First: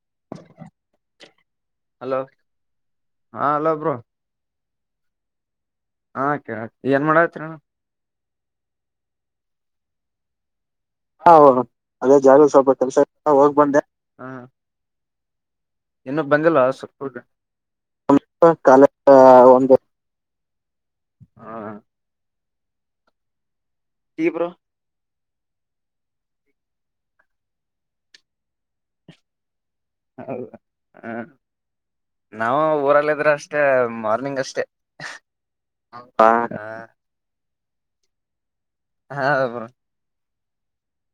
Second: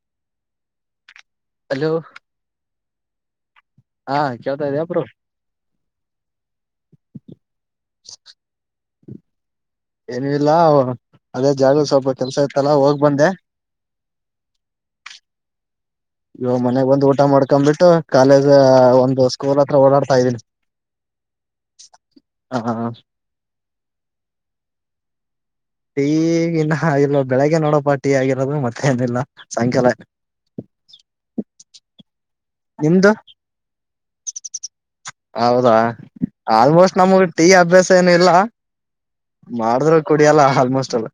[inaudible] Hello ಹಾ hello ಹಾ ಕೇಳ್ತಾ ಇದ್ದ ಅಬ್ರು ಆ ಕೆಲತ್ರಿ ಏನ್ ಮಾಡತ್ರಿ ಅಣ್ಣ ಹ [inaudible] ಏನ ಇಲ್ಲ ಹ್ಮ ಹಾ ಅದೇ ಜಾಗದ ಸ್ವಲ್ಪ ಅದೇ ಜಾಗ ಕೆಲ್ಸ ಸ್ವಲ್ಪ ಇತ್ತಲ್ಲ ಕೆಲ್ಸ ಹೋಗ್ ಬಂದೆ ಹೋಗ್ ಬಂದೆ ಹಾ ಇನ್ನು ಇವ ಬಂದಿಲ್ಲ ಮನೆಗ್ ಬಂದ್ ಸ್ಕೂಲ್ ಊಟ ಮಾಡ್ಕೊ್ಬಿಟ್ಟು ಕಾಲೇಜ್ ಕಾಲೇಜ್ ಒಂದು ಸ್ಕೂಲ್ ಒಂದು ಹತ್ರ ಓಡಾಡ್ತಾ ಇದ್ದೀನಿ ಹಾ ಹಾ ಟೀ ಬ್ರೋ ಟೀ ಈಗ ಇನ್ನು ಇಲ್ಲ ಬೆಳಗ್ಗೆ ನೋಡೋಬಾ ಟೀ ಆಗಿರೋದು ಮತ್ತೆ ಏನಿಲ್ಲ ಸಾಯಂಕಾಲ ಹೌದ ಹ ನಾವು ನಿಮ್ದು ಊರಲ್ಲ ಇದ್ರೆ ಅಷ್ಟೇ ಮಾರ್ನಿಂಗ್ ಅಷ್ಟೇ ಹೌದಾ ಹ ಆಲ್ಮೋಸ್ಟ್ ನಮ್ಗ್ ಟೀ ಆ ಅಭ್ಯಾಸ ಏನು ಇಲ್ಲ ಹಾ ಬ್ರೋ ಮಾಡಿದ್ರರು ಕುಡಿಯಲ್ಲ ಆಲ್ಮೋಸ್ಟ್ ಎಲ್ಲ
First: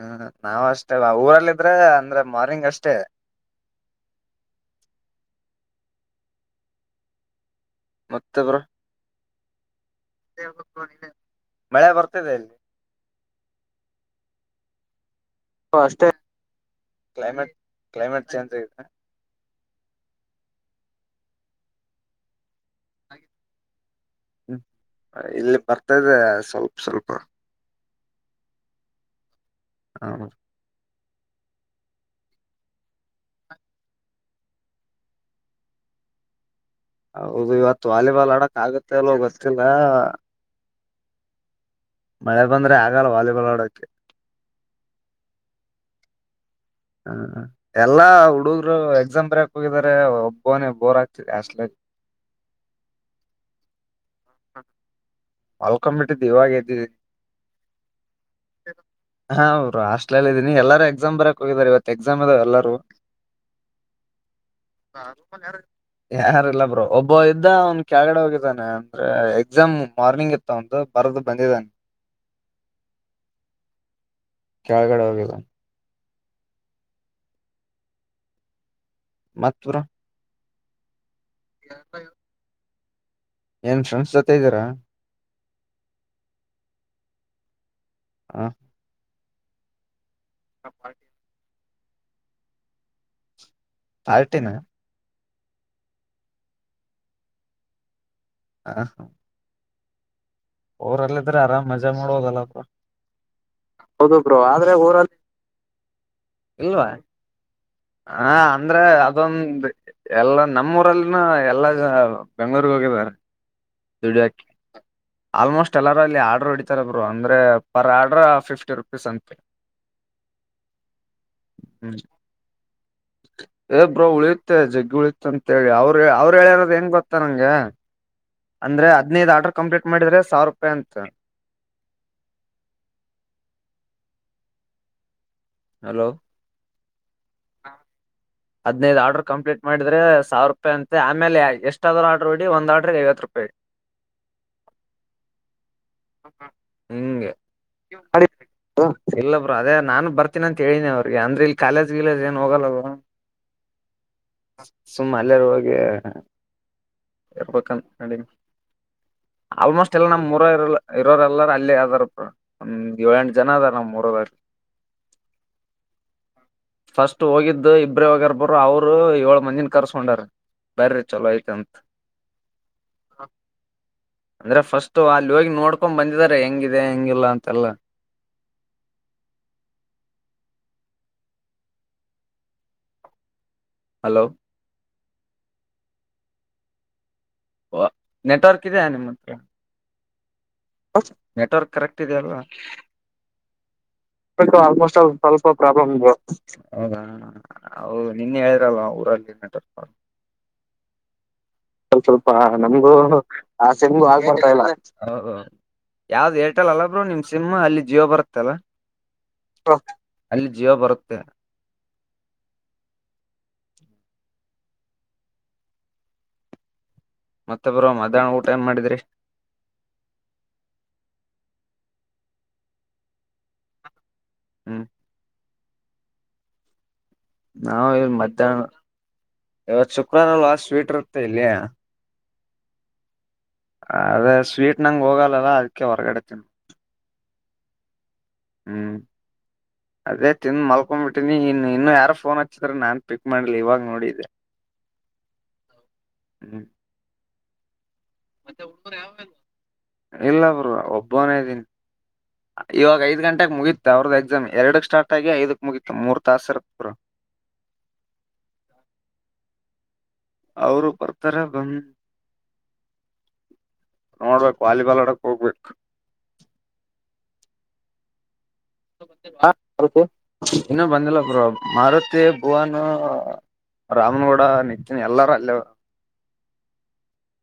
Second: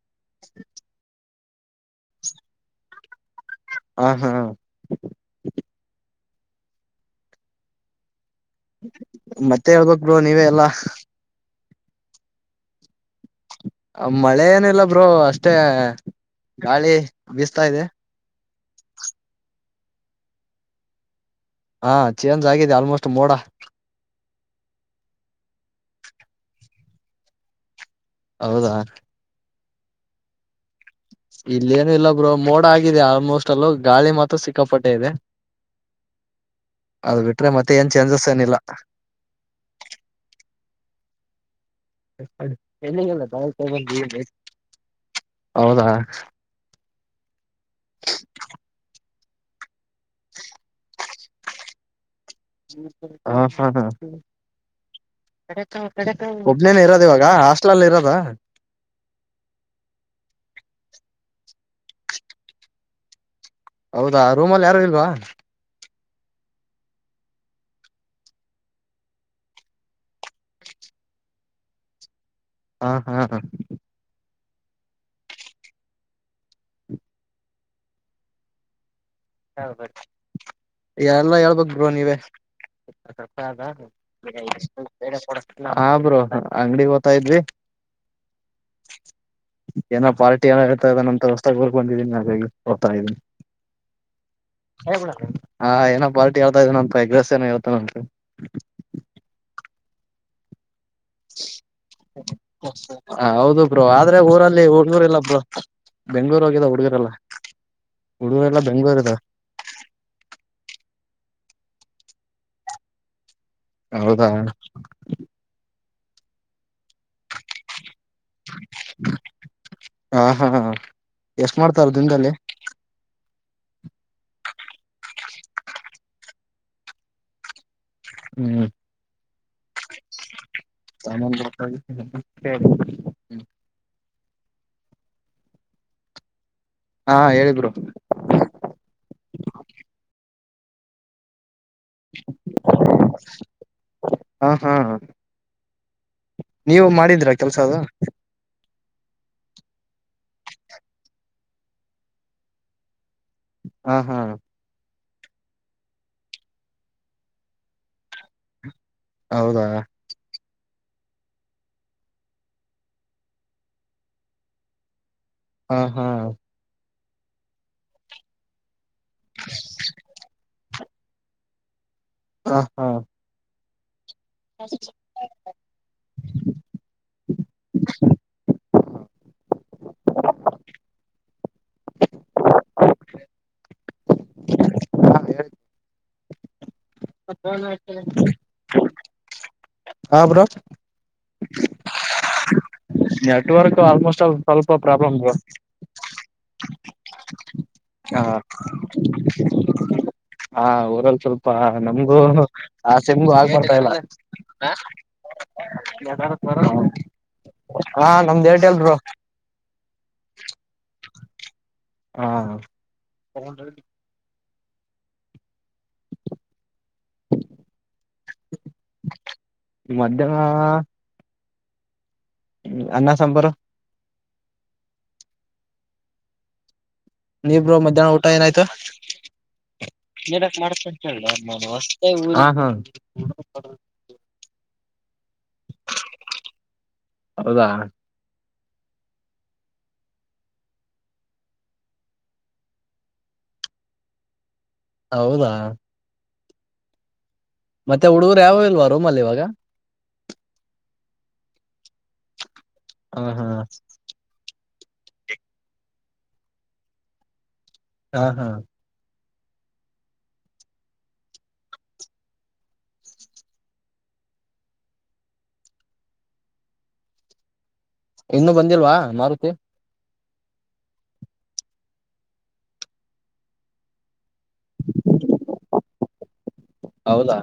ಹ್ಮ ನಾವ್ ಅಷ್ಟೇ ಊರಲ್ಲ ಇದ್ರೆ ಅಂದ್ರೆ ಮಾರ್ನಿಂಗ್ ಅಷ್ಟೇ ಹ ಹಾ ಮತ್ತೆ ಬ್ರೋ ಮತ್ತೆ ಹೇಳ್ಬೇಕು ಬ್ರೋ ನೀವೇ ಎಲ್ಲಾ ಮಳೆ ಬರ್ತದೆ ಲ್ಲಿ ಮಳೆ ಏನ ಇಲ್ಲಾ ಬ್ರೋ ಅಷ್ಟ ಅಷ್ಟೇ ಮತ್ತೆ ಗಾಳಿ ಕ್ಲೈಮೇಟ್ ಬೀಸ್ತಾ ಇದೆ ಕ್ಲೈಮೇಟ್ ಚೇಂಜ್ ಆಗಿದೆ ಹಾ ಚೇಂಜ್ ಆಗಿದೆ ಆಲ್ಮೋಸ್ಟ್ ಮೋಡಾ ಹ್ಮ ಇಲ್ಲಿ ಬರ್ತದೆ ಸ್ವಲ್ಪ ಸ್ವಲ್ಪ ಹೌದಾ ಹ ಇಲ್ಲೇನು ಇಲ್ಲ ಬ್ರೋ ಮೋಡ ಆಗಿದೆ ಆಲ್ಮೋಸ್ಟ್ ಅಲ್ಲೋ ಗಾಳಿ ಮಾತ್ರ ಸಿಕ್ಕಾಪಟ್ಟೆ ಇದೆ ಅದ್ ಬಿಟ್ರೆ ಹೌದು ಮತ್ತೆ ಇವತ್ ಏನ್ ಚೇಂಜಸ್ ವಾಲಿಬಾಲ್ ಏನಿಲ್ಲ ಆಡಕ್ ಆಗತ್ತೆ ಇಲೋ ಗೊತ್ತಿಲ್ಲಾ ಬಂದ್ರೆ ಆಗಲ್ಲ ಎಲ್ಲಿಗೆಲ್ಲ ವಾಲಿಬಾಲ್ ಆಡಕ್ಕೆ ಹೌದಾ ಹ ಎಲ್ಲಾ ಹುಡುಗ್ರು ಎಕ್ಸಾಮ್ ಬರಕ್ ಹೋಗಿದಿದ್ದಾರೆ ಒಬ್ಬನೇ ಬೋರ್ ಆಕ್ತ [unintelligible] ಹಾ ಹಾ ಹಾ ಹ ಒಬನೇನ ಇರೋದು ಇವಾಗ ಹಾಸ್ಟೆಲ್ನಲ್ಲಿ ಇರೋದಾ ಹಾ ಅವ್ರು ಹಾಸ್ಟೆಲ್ನಲ್ಲಿ ಇದೀನಿ ಎಲ್ಲಾರೂ ಎಕ್ಸಾಮ್ ಬರೆಕ್ ಹೋಗಿದ್ದಾರೆ ಇವತ್ ಎಕ್ಸಾಮ್ ಇದಾವ ಎಲ್ಲಾರೂ ಹೌದಾ ರೂಮ ಅಲ್ಲಿ ಯಾರು ಇಲ್ವಾ ಯಾರಲ್ಲ ಬ್ರೋ ಒಬ್ಬ ಇದ್ದ ಅವ್ನ್ ಕೆಳಗಡೆ ಹೋಗಿದ್ದಾನೆ ಅಂದ್ರೆ ಎಕ್ಸಾಮ್ ಮಾರ್ನಿಂಗ್ ಇತ್ತೊಂದು ಬರೆದು ಬಂದಿದ್ದಾನೆ ಹಾ ಹಾ ಹಾ ಕೆಳಗಡೆ ಹೋಗಿದಾರೆ ಮತ್ ಹೌ ಬ್ರೋ ಬರಿ ಎಲ್ಲಾ ಹೇಳ್ಬೇಕ ಬ್ರೋ ನೀವ ಏನ್ ಫ್ರೆಂಡ್ಸ್ ಜೊತೆ ಇದ್ದೀರಾ ಹಾ ಬ್ರು ಅಂಗಡಿಗಿ ಹೋಗ್ತಾ ಇದ್ವಿ ಹಾ ಏನೋ ಪಾರ್ಟಿ ಏನ ಇತ ಅದನ್ನಂತ ಹೊಸ್ತಾಗಿ ಓರ್ಕೊಂಡಿದೀನಿ ನ ಹೋಗ್ತಾ ಇದ್ದೀನಿ ಪಾರ್ಟಿನ ಹಾ ಏನೋ ಪಾರ್ಟಿ ಹೇಳತಾ ಇದನಂತ್ ಅ ಎಗ್ ರೈಸ್ ಹೇಳ್ತಾನಂತೆ ಹಾ ಹಾ ಆರಾಮ್ ಮಜಾ ಮಾಡೋದಲ್ಲಪ್ಪ ಹ ಹೌದು ಬ್ರೋ ಹೌದು ಆದ್ರೆ ಬ್ರೋ ಊರಲ್ಲಿ ಆದ್ರೆ ಊರಲ್ಲಿ ಹುಡುಗರಿಲ್ಲ ಬ್ರೋ ಬೆಂಗಳೂರು ಹೋಗಿದ ಇಲ್ವಾ ಹುಡುಗರೆಲ್ಲಾ ಹ ಅಂದ್ರೆ ಅದೊಂದು ಎಲ್ಲ ನಮ್ಮೂಊರಲ್ಲಿನ್ ಹ ಎಲ್ಲ ಬೆಂಗಳೂರಗ ಹೋಗಿದಿದ್ದಾರೆ ಹೌದಾ ಎಲ್ಲಾರ ಅಲ್ಲಿ ಆರ್ಡರ್ ಹೊಡಿತಾರೆ ಬ್ರೋ ಅಂದ್ರೆ ಪರ್ ಆಡ್ರ ಫಿಫ್ಟಿ ರುಪೀಸ್ ಅಂತೆ ಹಾ ಹಾ ಎಷ್ಟ ಮಾಡ್ತಾರ ಹ್ಮ್ ದಿನದಲ್ಲಿ ಏ ಬ್ರೋ ಉಳಿಯುತ್ತೆ ಜಗ್ಗಿ ಉಳಿತ ಅಂತೇಳಿ ಅವರು ಅವ್ರು ಹೇಳಿರೋದ ಏನ್ ಗೊತ್ತಾ ನಂಗೆ ಹ್ಮ್ ಅಂದ್ರೆ ಹದ್ನೈದು ಆರ್ಡರ್ ಕಂಪ್ಲೀಟ್ ಮಾಡಿದ್ರೆ ಸಾವಿರ ರೂಪಾಯಿ ಅಂತ ಸಾಮಾನ್ [unintelligible] ಹಲೋ ಹಾ ಹೇಳಿ ಬ್ರೋ ಹದ್ನೈದು ಆರ್ಡ್ರ ಕಂಪ್ಲೀಟ್ ಮಾಡಿದ್ರೆ ಸಾವಿರ ರೂಪಾಯಿ ಅಂತೆ ಆಮೇಲೆ ಎಷ್ಟ ಎಷ್ಟಾದ ಆರ್ಡ್ರ ಹೊಡಿ ಒಂದ್ ಆರ್ಡ್ರ ಐವತ್ತು ರೂಪಾಯಿ ಹಾ ಹಾ ನೀವು ಮಾಡಿದ್ರಾ ಕೆಲ್ಸ ಅದು ಹ ಇಲ್ಲ ಬ್ರೋ ಅದೇ ನಾನು ಬರ್ತೀನಿ ಅಂತ ಹೇಳನಿ ಅವ್ರಿಗೆ ಅಂದ್ರೆ ಇಲ್ಲಿ ಕಾಲೇಜ್ ಗೀಲೇಜ ಏನ್ ಹೋಗಲ್ಲ ಬ್ರೋ. ಹಾ ಹಾ ಸುಮ್ಮ ಅಲ್ಲರ್ ಹೋಗಿ ಇರ್ಬೇಕಂತ ಮಾಡೀನಿ. ಹೌದಾ ಆಲ್ಮೋಸ್ಟ್ ಎಲ್ಲ ನಮ್ಮ್ ಇರೋರೆಲ್ ಇರೋರೆಲ್ಲಾರ ಅಲ್ಲೇ ಅದಾರ ಬ್ರೋ ಒಂದ್ ಏಳ ಎಂಟು ಜನ ಅದಾರ ನಮ್ಮ್ ಊರೊರಲ್ಲಿ. ಹಾ ಹಾ ಫಸ್ಟ್ ಹೋಗಿದ್ದು ಇಬ್ರ ಹೋಗ್ಯಾರಬುಡ್ರ ಅವ್ರು ಏಳ ಮಂದಿನ ಕರ್ಸ್ಕೊಂಡರ್. ಬರ್ರಿ ಚಲೋ ಆಯ್ತತ್. ಹ ಹಾ ಅಂದ್ರೆ ಫಸ್ಟ್ ಅಲ್ಲಿ ಹೋಗಿ ನೋಡ್ಕೊಂಡ್ ಬಂದಿದ್ದಾರೆ ಹೆಂಗಿದೆ ಹೆಂಗಿಲ್ಲ ಅಂತ. ಚಲ್ಲ ಹಲೋ ಪೆಟ್ರೋಲಾ ಇಟ್ಟಾರಿಲ್ಲಿ ನೆಟ್ವರ್ಕ್ ಹಾ ಬ್ರೋ. ಹ ನೆಟ್ವರ್ಕ್ ಕರೆಕ್ಟ್ ಇದೆಯಲ್ವಾ. ನೆಟ್ವರ್ಕ್ ಆಲ್ಮೋಸ್ಟ್ ಆಲ್ ಇದು ಬಿಟ್ಟು ಸ್ವಲ್ಪ ಆಲ್ಮೋಸ್ಟ್ ಅ ಪ್ರಾಬ್ಲಮ್ ಬ್ರೋ ಸ್ವಲ್ಪ ಪ್ರಾಬ್ಲಮ್ ಬ್ರೋ. ಹೌದಾ ಅವು ಹ ನಿನ್ನೆ ಹೇಳಿರಲ್ವಾ ಊರಾಗ ಇರ್ತೈತಂತ. ಹಾ ಊರಲ್ಲಿ ಸ್ವಲ್ಪ ಸ್ಲ್ಪ ನಮ್ಗೂ ಸ್ವಲ್ಪ ನಮಗು ಆ ಸಿಮ್ಗೂ ಆಗ್ ಆ ಬರ್ತಾ ಇಲ್ಲ ಸಿಂಗೂ ಆಗ್ಬರ್ತ ಇಲ್ಲ. ಹ ಯಾವ್ದ್ ಏರ್ಟೆಲ್ ಅಲ್ಲ ಬ್ರೋ ನಿಮ್ ಸಿಮ್ ಅಲ್ಲಿ ಜಿಯೋ ಹಾ ನಮ್ದು ಬರುತ್ತಲ್ಲ ಏರ್ಟೆಲ್ ಬ್ರೋ ತೋ ಅಲ್ಲಿ ಜೀವ ಬರುತ್ತೆ. ಹ ಮತ್ತೆ ಬ್ರೋ ಮಧ್ಯಾಹ್ನ ಊಟ ಏನ್ ಮಾಡಿದ್ರಿ. ಮಧ್ಯಾಹ್ನ ಅನ್ನ ಸಾಂಬಾರು. ಹ್ಮ್ ನೀಬ್ರು ನಾವು ಇಲ್ ಮಧ್ಯಾಹ್ನ ಊಟ ಏನಾಯ್ತು ಇವತ್ ಶುಕ್ರವಾರ ಅಲ್ವಾ ಎದಕ್ಕ ಸ್ವೀಟ್ ಮಾಡ್ತಂತಲ್ ಇರುತ್ತೆ ಇಲ್ಲಿ ನಾನು ಅಷ್ಟೇ ಅದೇ ಸ್ವೀಟ್ ನಂಗ ಹೋಗಲ್ಲಲ್ಲ ಅದಕ್ಕೆ ಹೊರಗಡೆತಿನ. ಹೌದಾ ಹು ಅದೇ ತಿಂದ್ ಮಲ್ಕೊಬಿಟ್ಟೀನಿ ಇನ್ನ ಇನ್ನು ಯಾರ ಫೋನ್ ಹಚ್ಚಿದ್ರ ನಾನ್ ಪಿಕ್ ಮಾಡಿಲ್ಲ ಇವಾಗ ನೋಡಿದ್ಯಾ. ಹೌದಾ ಹ್ಮ್ ಮತ್ತೆ ಹುಡುಗರು ಯಾವು ಮತ್ತೆ ಇಲ್ವಾ ಹುಡುಗರು ರೂಮ ಅಲ್ಲಿ ಯಾವಾಗ ಇವಾಗ ಇಲ್ಲ ಬ್ರೋ ಒಬ್ಬನೇ ಇದೀನಿ ಇವಾಗ ಐದ್ ಹ ಹಾ ಗಂಟೆಗೆ ಮುಗೀತ ಅವ್ರದ ಎಕ್ಸಾಮ್ ಎರಡ ಕ ಎರಡಕ್ ಸ್ಟಾರ್ಟ್ ಆಗಿ ಐದಕ್ ಮುಗೀತ ಮೂರ್ ತಾಸ ಇರುತ್ತ ಬ್ರೋ. ಹಾ ಹಾ ಅವರು ಬರ್ತಾರ ಬಂದ ನೋಡ್ಬೇಕು ವಾಲಿಬಾಲ್ ಆಡಕ್ ಹೋಗ್ಬೇಕ. ಇನ್ನುೂ ಬಂದಿಲ್ವಾ ಹಾ, ಮಾರುತಿ. ಮಾರುತಿ ಇನ್ನೂ ಬಂದಿಲ್ಲ ಬ್ರೋ ಮಾರುತಿ ಭುವನ್ ರಾಮನಗೌಡ. ಕಡ ನಿತ್ತೀನಿ ಎಲ್ಲರ ಅಲ್ಲಿಅವ್ರ. ಹೌದಾ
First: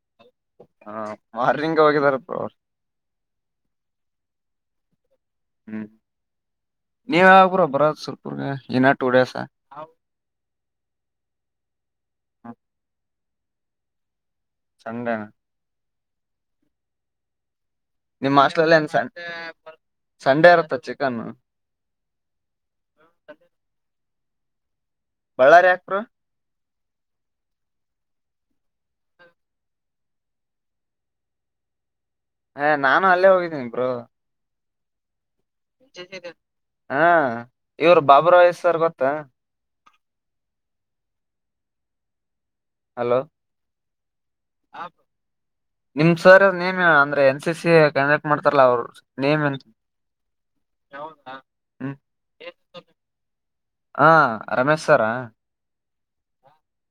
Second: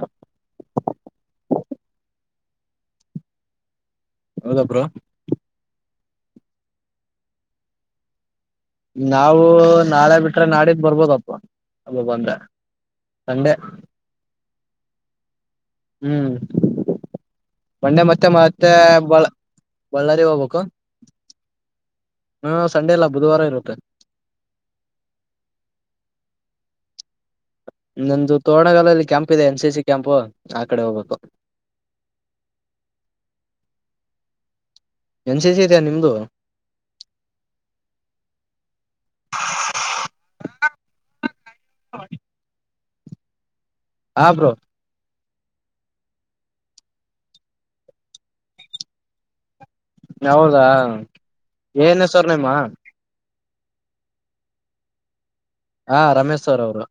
ಹ ಮಾರ್ನಿಂಗ್ ಹೋಗಿದಾರ ಪ ಅವ್ರು. ಹೌದ ಬ್ರೋ. ನೀವು ಯಾವಾಗ ಬ್ರೋ ಬರದ ಸೂರ್... ನಾವು ನಾಳೆ ಬಿಟ್ರೆ ನಾಡಿದ್ದ ಬರ್ಬೋದಪ್ಪ ಅದು ಬಂದ್ರೆ. ಸಂಡೆ ಸಂಡೇ ಹ್ಮ್ ಮಂಡೆ ಮತ್ತೆ ನಿಮ್ ಮತ್ತೆ ಹಾಸ್ಟೆಲ್ ಏನ್ ಬ ಬಳ್ಳಾರಿ ಸಂಡೇ ಹೋಗ್ಬೇಕು ಇರುತ್ತ ಚಿಕನ್ ಹಾ ಸಂಡೆ ಎಲ್ಲ ಬುಧವಾರ ಇರುತ್ತೆ ಬಳ್ಳಾರಿ ಯಾಕ್ರ ನಮ್ದು ತೋರಣಗಾಲದಲ್ಲಿ ಕ್ಯಾಂಪ್ ಇದೆ ಎನ್ ಸಿ ಸಿ ಕ್ಯಾಂಪು ಆ ಕಡೆ ಹೋಗ್ಬೇಕು ಹ ನಾನು ಅಲ್ಲೇ ಹೋಗಿದ್ದೀನಿ ಇಬರು ಎನ್ ಸಿ ಸಿ ಇದೆಯಾ ನಿಮ್ದು ಹಾ ಇವರು ಬಾಬುರಾಯ ಸರ್ ಗೊತ್ತಾ [inaudible] ಹಲೋ ಹಾ ಬ್ರೋ ನಿಮ್ ಸರ್ ನೇಮ್ ಅಂದ್ರೆ ಎನ್ ಸಿ ಸಿ ಕಂಡಕ್ಟ್ ಮಾಡ್ತಾರಲ್ಲಾ ಅವ್ರು ನೇಮ್ ಹೌದಾ ಹ್ಮ್ ಏನ್ ಹೆಸರ್ ನಿಮ್ಮ ಹಾ ರಮೇಶ್ ಸರ್ ಹಾ ರಮೇಶ್ ಅವರ ಅವರು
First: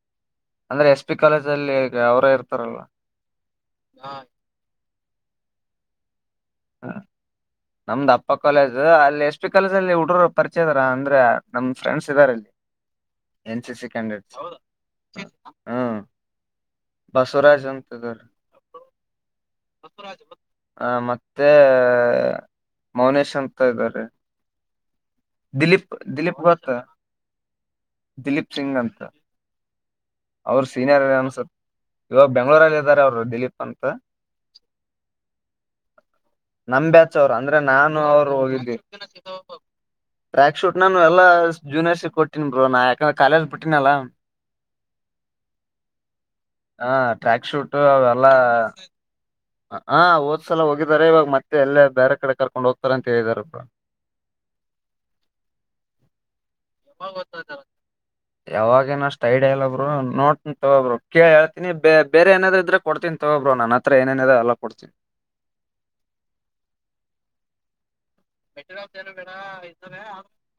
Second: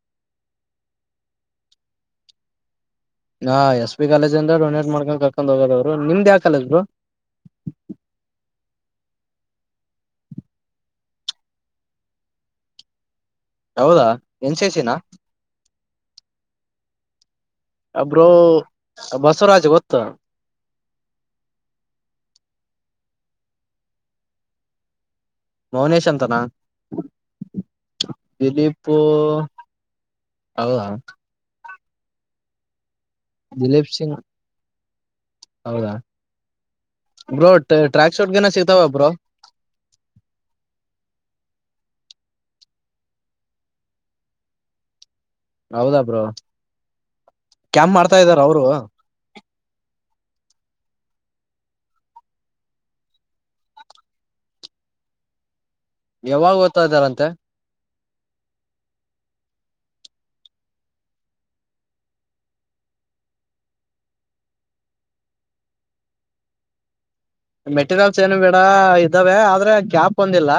ಅಂದ್ರೆ ಎಸ್ ಪಿ ಕಾಲೇಜ್ ಅಲ್ಲಿ ಅವರೇ ಇರ್ತಾರಲ್ಲ ಹಾ ಎಸ್ ಪಿ ಕಾಲೇಜ್ಂದ ಡನೇಟ್ ಮಾಡ್ಕೊಂಡ್ ಕಕೊಂಡ್ ಹೋಗದವರು ನಿಮ್ದ ಯಾಕ ಹ ನಮ್ದ ಅಪ್ಪ ಕಾಲೇಜ್ ಅಲ್ಲಿ ಎಸ್ ಪಿ ಕಾಲೇಜ ಅಲ್ಲಿ ಹುಡುಗರು ಪರಿಚಯದಾರ ಅಂದ್ರೆ ನಮ್ ಫ್ರೆಂಡ್ಸ್ ಇದಾರೆಲ್ಲಿ ಹೌದಾ ಎನ್ ಸಿಸಿನ ಹಾ ಬಸ್ ಸ್ವರಾಜ ಅಂತದರ್ ಬ್ರೋ ಬಸವರಾಜ್ ಗೊತ್ತು ಹ ಮತ್ತೆ ಮೌನೇಶ್ ಅಂತ ಇದ್ದಾರೆ ದಿಲೀಪ್ ಮೌನೇಶ್ ಅಂತನಾ ದಿಲೀಪ್ ಗೊತ್ತಾ ದಿಲೀಪ್ ಸಿಂಗ್ ಅಂತ ಅವರು ಹೌದಾ ಸೀನಿಯರ್ ಅನ್ಸುತ್ತ ಇವಾಗ ಬೆಂಗ್ಳೂರಲ್ಲಿ ಇದಾರೆ ಅವರು ದಿಲೀಪ್ ಅಂತ ಹೌದಾ ನಮಂಬ್ಯಾಚ ಅವರು ಬ್ರೋ ಅಂದ್ರೆ ನಾನು ಟ್ರ್ಯಾಕ್ ಅವರು ಶೂಟ್ ಗಿನ ಹೋಗಿದ್ದೀಿ ಸಿಗ್ತಾವ ಬ್ರೋ ಟ್ರ್ಯಾಕ್ ಶೂಟ್ ನಾನು ಎಲ್ಲಾ ಜೂನಿಯರ್ಸಿಟಿ ಕೊಟ್ಟೀನ್ಿ ಬರು ನಾ ಯಾಕಂದ್ರೆ ಕಾಲೇಜ್ ಬಿಟ್ಟನಲ್ಲ ಹೌದಾ ಬ್ರೋ ಹಾ ಟ್ರ್ಯಾಕ್ ಶೂಟ್ ಕ್ಯಾಂಪ್ ಮಾಡ್ತಾ ಅವೆಲ್ಲಾ ಇದಾರ ಅವರು ಹಾ ಹಓದ್ಸಲ ಹೋಗಿದಿದ್ದಾರೆ ಇವಾಗ ಮತ್ತೆ ಎಲ್ಲೇ ಬೇರೆ ಕಡೆ ಕರ್ಕೊಂಡ್ ಹೋಗ್ತಾರ ಅಂತ ಹೇಳಿದಾರಬ್ಬ ಯಾವಾಗ ಓದ್ತಾ ಇದಾರಂತೆ ಯಾವಾಗ ಏನಷ್ಟ ಐಡಿಯಾ ಇಲ್ಲಬ್ರು ನೋಡ್ತನಿ ತಗೊಬರು ಕೇಳ ಹೇಳ್ತಿನಿ ಬೇರೆ ಏನಾದ್ ಇದ್ರೆ ಕೊಡ್ತೀನಿ ತಗೊ ಬ್ರೋ ನಾನ ಹತ್ರ ಏನೇನ ಅದ ಎಲ್ಲ ಕೊಡ್ತೀನಿ ಮೆಟೀರಿಯಲ್ಸ್ ಏನು ಬಿೇಡ ಇದ್ದಾವೆ ಆದ್ರೆ ಕ್ಯಾಪ್ ಬಂದಿಲ್ಲ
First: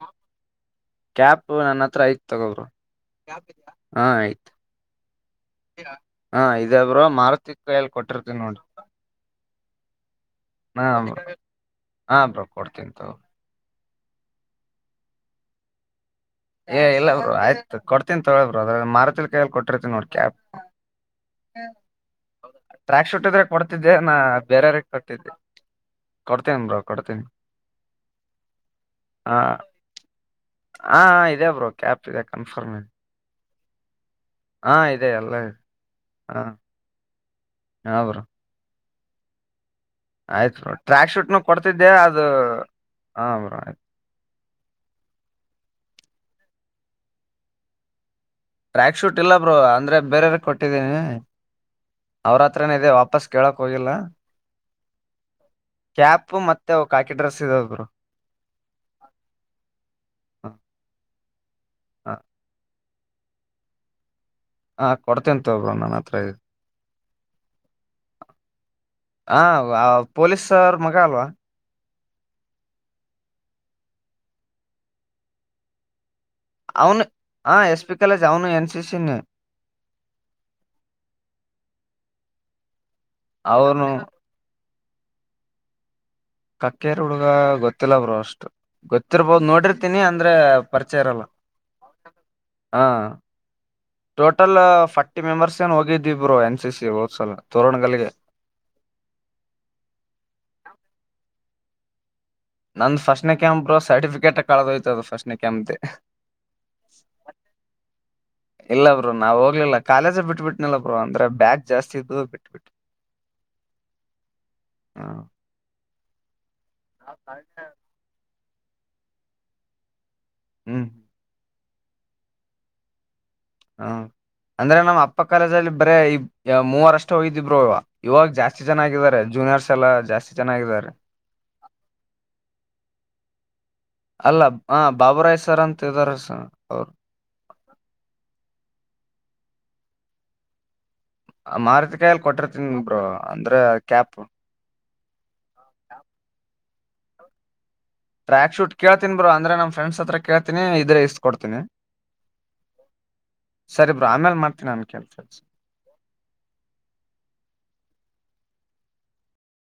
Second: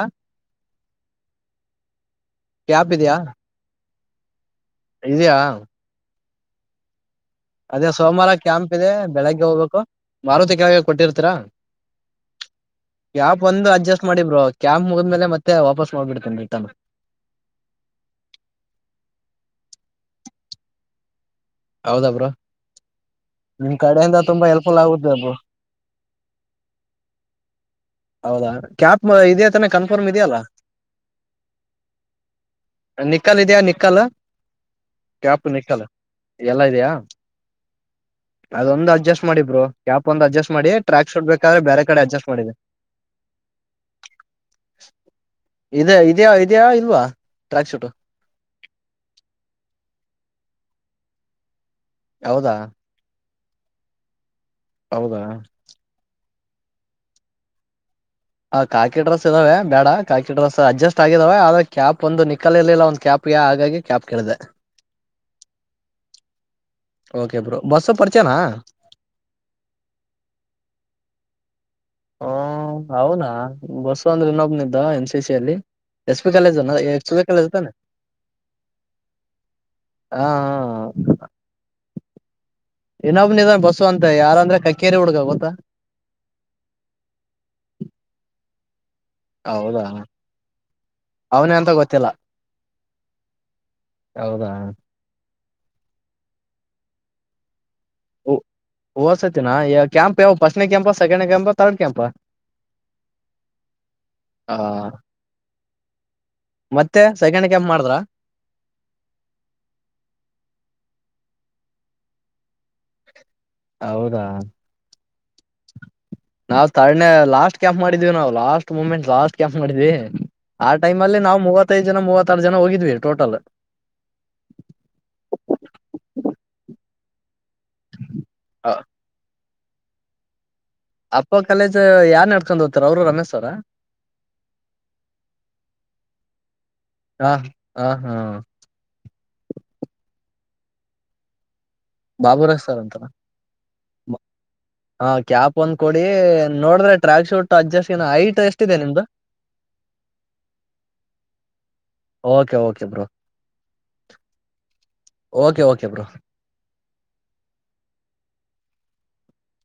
ಕ್ಯಾಪ್ ನನ್ನ ಹತ್ರ ಆಯ್ತು ತಗೋರು ಕ್ಯಾಪ್ ಇದೆಯಾ ಹ ಆಯ್ತ ಇದೆಯಾ ಆ ಇದೆ ಗುರು ಅದೇ ಸೋಮವಾರ ಕ್ಯಾಂಪ್ ಇದೆ ಬೆಳಿಗ್ಗೆ ಹೋಗ್ಬೇಕು ಮಾರುತಿ ಕಾಗ ಕೊಟ್ಟಿರ್ತೀರಾ ಹಾ ಬ್ರೋ ಕೊಡ್ತೀನ್ ಬ್ರೋ ಮಾಡಿದ್ರರು ಕ್ಯಾಪ್ ಮುಗಿದ ಮೇ ಮತ್ತೆ ವಾಪಸ್ ಮಾಡಬಿರು ಏ ಇಲ್ಲ ಬ್ರರು ಆಯ್ತು ಕೊಡ್ತೀಿ ತೊಳಳ್ ಬ್ರರು ಅದ್ರ ಮಾರುತಿಲ್ ಕೈಯಲ್ಲಿ ಕೊಟ್ಟಿರ್ತೀಿ ನೋಡ್ ಕ್ಯಾಪ್ ಹೌದಾ ಬ್ರೋ ಟ್ರ್ಯಾಕ್ ಶುಟ್ ಇದ್ರೆ ನಿಮ್ ಕೊಡ್ತಿದ್ದೆ ನಾ ಕಡೆಯಿಂದ ತುಂಬಾ ಬೇರೆಯವ್ರ ಹೆಲ್ಪ್ಫುಲ್ ಆಗುತ್ತೆ ಕೊಟ್ಟಿದ್ದೆ ಬ್ರೋ ಕೊಡ್ತೀನಿ ಬ್ರೋ ಕೊಡ್ತೀನಿ ಹೌದಾ ಕ್ಯಾಪ್ ಹಾ ಇದದೆತಾನೆ ಕನ್ಫರ್ಮ್ ಇದೆಯಲ್ಲ ಹಾ ಬ್ರೋ ಕ್ಯಾಪ್ ಕನ್ಫರ್ಮ್ ಕಲರ್ ಹಾ ಇದೆ ಎಲ್ಲ ಕ್ಯಾಪು ಇದೆ. ನಿಕ್ಕಲ್ ಹಾ ಎಲ್ಲಾ ಇದೆಯಾ ಹಾ ಬ್ರೋ ಅದೊಂದು ಅ ಅಡ್ಜಸ್ ಮಾಡಿದ್ರು ಕ್ಯಾಪ್ ಒಂದು ಅಡ್ಜಸ್ ಆಯ್ತು ಮಾಡಿ ಬ್ರೋ ಟ್ರಕ್ುಡ್ಬೇಕಾದ್ರೆ ಬೇರೆ ಕಡೆ ಅಡ್ಜಸ್ ಮಾಡಿದೆ ಹ ಗುರು ಇದ ಇದ್ಯಾ ಇದ್ಯಾ ಇಲ್ವಾ ಟ್ರ್ಯಾಕ್ ಸೂಟ್ ಟ್ರ್ಯಾಕ್ ಶೂಟ್ ಇಲ್ಲ ಬ್ರೋ ಅಂದ್ರೆ ಬೇರೆಯವ್ರ ಕೊಟ್ಟಿದೀನಿ ಅವ್ರ ಹೌದಾ ಹತ್ರನ ಇ ವಾಪಸ್ ಕೇಳಕ್ ಹೋಗಿಲ್ಲ ಹೌದಾ ಪ್ಪು ಮತ್ತೆ ಕಾಕಿ ಡ್ರೆಸ್ ಇದಾವೆ ಗುರು ಹ ಕಾಕಿ ಡ್ರೆಸ್ ಇದಾವೆ ಬೇಡ ಕಾಕಿ ಡ್ರೆಸ್ ಅಡ್ಜಸ್ಟ್ ಆಗಿದಾವೆ ಆದ್ರೆ ಕ್ಯಾಪ್ ಹಾ ಒಂದು ನಿಕಲ ಇರ್ಲಿಲ್ಲ ಕ್ಯಾಪ್ಗೆ ಹಾಗಾಗಿ ಕ್ಯಾಪ್ ಕೇಳಿದೆ ಹಾ ಕೊಡ್ತೇಂತ ಒಬ್ಬ್ರ ನನ್ನ ಹತ್ರ ಇದೇ ಓಕೆ ಬ್ರೋ ಬಸ್ಸ ಪರಿಚನಾ ಹ ಪೊಲೀಸ್ರ್ ಮಗ ಅಲ್ವಾ ಹ ಅವೌನಾ ಬಸ ಅಂದ್ರೆ ಇನ್ನೊಬ್ನ್ದ ಎನ್ ಸಿ ಸಿ ಅಲ್ಲಿ ಎಸ್ ಪಿ ಕಾಲೇಜ ಅವನು ಎಕ್ಸ್ ಕಾಲೇಜ್ ಹಾ ತಾನೇ ಎಸ್ ಪಿ ಕಾಲೇಜ್ ಅವನು ಎನ್ ಸಿ ಸಿನೇ ಹಾ ಹಾ ಇನೊಬ್ ಇದ್ದಾನೆ ಅವನು ಬಸ್ವಾ ಅಂತ ಯಾರ ಅಂದ್ರೆ ಕಕ್ಕೇರಿ ಹುಡ್ಗ ಗೊತ್ತ ಕಕ್ಕೇರ್ ಹುಡ್ಗ ಗೊತ್ತಿಲ್ಲ ಬ್ರೋ ಅಷ್ಟು ಗೊತ್ತಿರ್ಬೋದು ಹೌದಾ ನೋಡಿರ್ತೀನಿ ಅಂದ್ರೆ ಪರಿಚಯ ಇರಲ್ಲ ಅವನೇ ಅಂತ ಗೊತ್ತಿಲ್ಲ ಹ ಹೌದಾ ಟೋಟಲ್ ಫಾರರ್ಟಿ ಮೆಂಬರ್ಸ್ ಏನ್ ಹೋಗಿದ್ದಿ ಬ್ರೋ ಎನ್ ಸಿ ಸಿ ಹೋದ್ಸಲ ತೋರಣಗಲ್ಗೆ ಓದಸತ್ತಿನ ಕ್ಯಾಂಪ್ ಯಾವ ಫಸ್ಟ್ನ ಕ್ಯಾಂಪ ಸೆಕೆಂಡ ಕ್ಯಾಂಪ ತರ್ಡ್ ಕ್ಯಾಂಪ ನಂದ ಫಸ್ಟ್ನ ಕ್ಯಾಂಪ್ ಸರ್ಟಿಫಿಕೇಟ್ ಕಳೆದೋಯ್ತ ಫಸ್ಟ್ ನೆ ಕ್ಯಾಂಪಗೆ ಮತ್ತೆ ಸೆಕೆಂಡ್ ಕ್ಯಾಂಪ್ ಮಾಡಿದ್ರ ಇಲ್ಲ ಬ್ರೋ ನಾವ ಹೋಗ್ಲಿಲ್ಲ ಕಾಲೇಜ ಬಿಟ್ಬಿಟ್ಟನಿಲ್ಲ ಬ್ರೋ ಅಂದ್ರೆ ಬ್ಯಾಗ್ ಜಾಸ್ತಿ ಇದ ಬಿಟ್ು ಬಿಿಟ್ಟು ಹೌದಾ ನಾವು ತನ ಲಾಸ್ಟ್ ಕ್ಯಾಂಪ್ ಮಾಡಿದೀವಿ ನಾವು ಲಾಸ್ಟ್ ಮೂಮೆಂಟ್ ಲಾಸ್ಟ್ ಕ್ಯಾಂಪ್ ಮಾಡಿದ್ವಿ ಆ ಹ್ಮ್ ಟೈಮ್ ಅಲ್ಲಿ ನಾವುಮೂವತ್ತೈದು ಜನ ಮೂವತ್ತಾರು ಜನ ಹೋಗಿದ್ವಿ ಟೋಟಲ್ ಹ್ಮ ಅಂದ್ರೆ ನಮ್ಮ ಅಪ್ಪ ಕಾಲೇಜದಲ್ಲಿ ಬರೇ ಈ ಮೂವರಷ್ಟು ಹೋಗ ಬ್ರೋ ಇವ ಇವಾಗ ಜಾಸ್ತಿ ಚೆನ್ನಾಗಿದ್ದಾರೆ ಜೂನಿಯರ್ಸ್ ಎಲ್ಲ ಜಾಸ್ತಿ ಚೆನ್ನಾಗಿದ್ದಾರೆ ಅಪ್ಪ ಕಪಕ್ಕದಲೇ ಇದ್ ಯಾರ್ ನಡ್ಕೊಂಡ್ ಹೋಗ್ತಾರ ಅವರು ರಮೇಶ್ ಅವರ ಅಲ್ಲ ಹ ಬಾಬುರಾಯ್ ಸರ್ ಅಂತಾರ ಅವರು ಹ ಹ ಹಾ ಮಾರತಿ ಕಾಯಲ್ಲಿ ಬಾಬುರಾಜ್ ಸರ್ ಕೊಟ್ಟಿರ್ತನ್ಿ ಬರು ಅಂತನ ಅಂದ್ರ ಕ್ಯಾಪ್ ಹಾ ಕ್ಯಾಪ್ ಒಂದ್ ಕೊಡಿ ನೋಡ್ರೆ track suit adjust height track suit ಎಷ್ಟಿದೆ ನಿಮ್ದು ಕೇತಿನಿ ಬ್ರೋ ಅ್ರ ನ ಫ್ರಂಡ್ಸ್ತ್ರ ಕೇಳ್ತೀಿ ಇದೆ ಇಸ್ಕ ಕೊಡ್ತಿನಿ ಓಕೆ ಓಕೆ ಬ್ರೋ ಸರಿ ಬ್ರೋ ಆಮೇಲ್ ಮಾಡ್ತೀನಿ ನಮ ಕೆಲ್ ಫ್ರಂಡ ಓಕೆ ಓಕೆ ಬ್ರೋ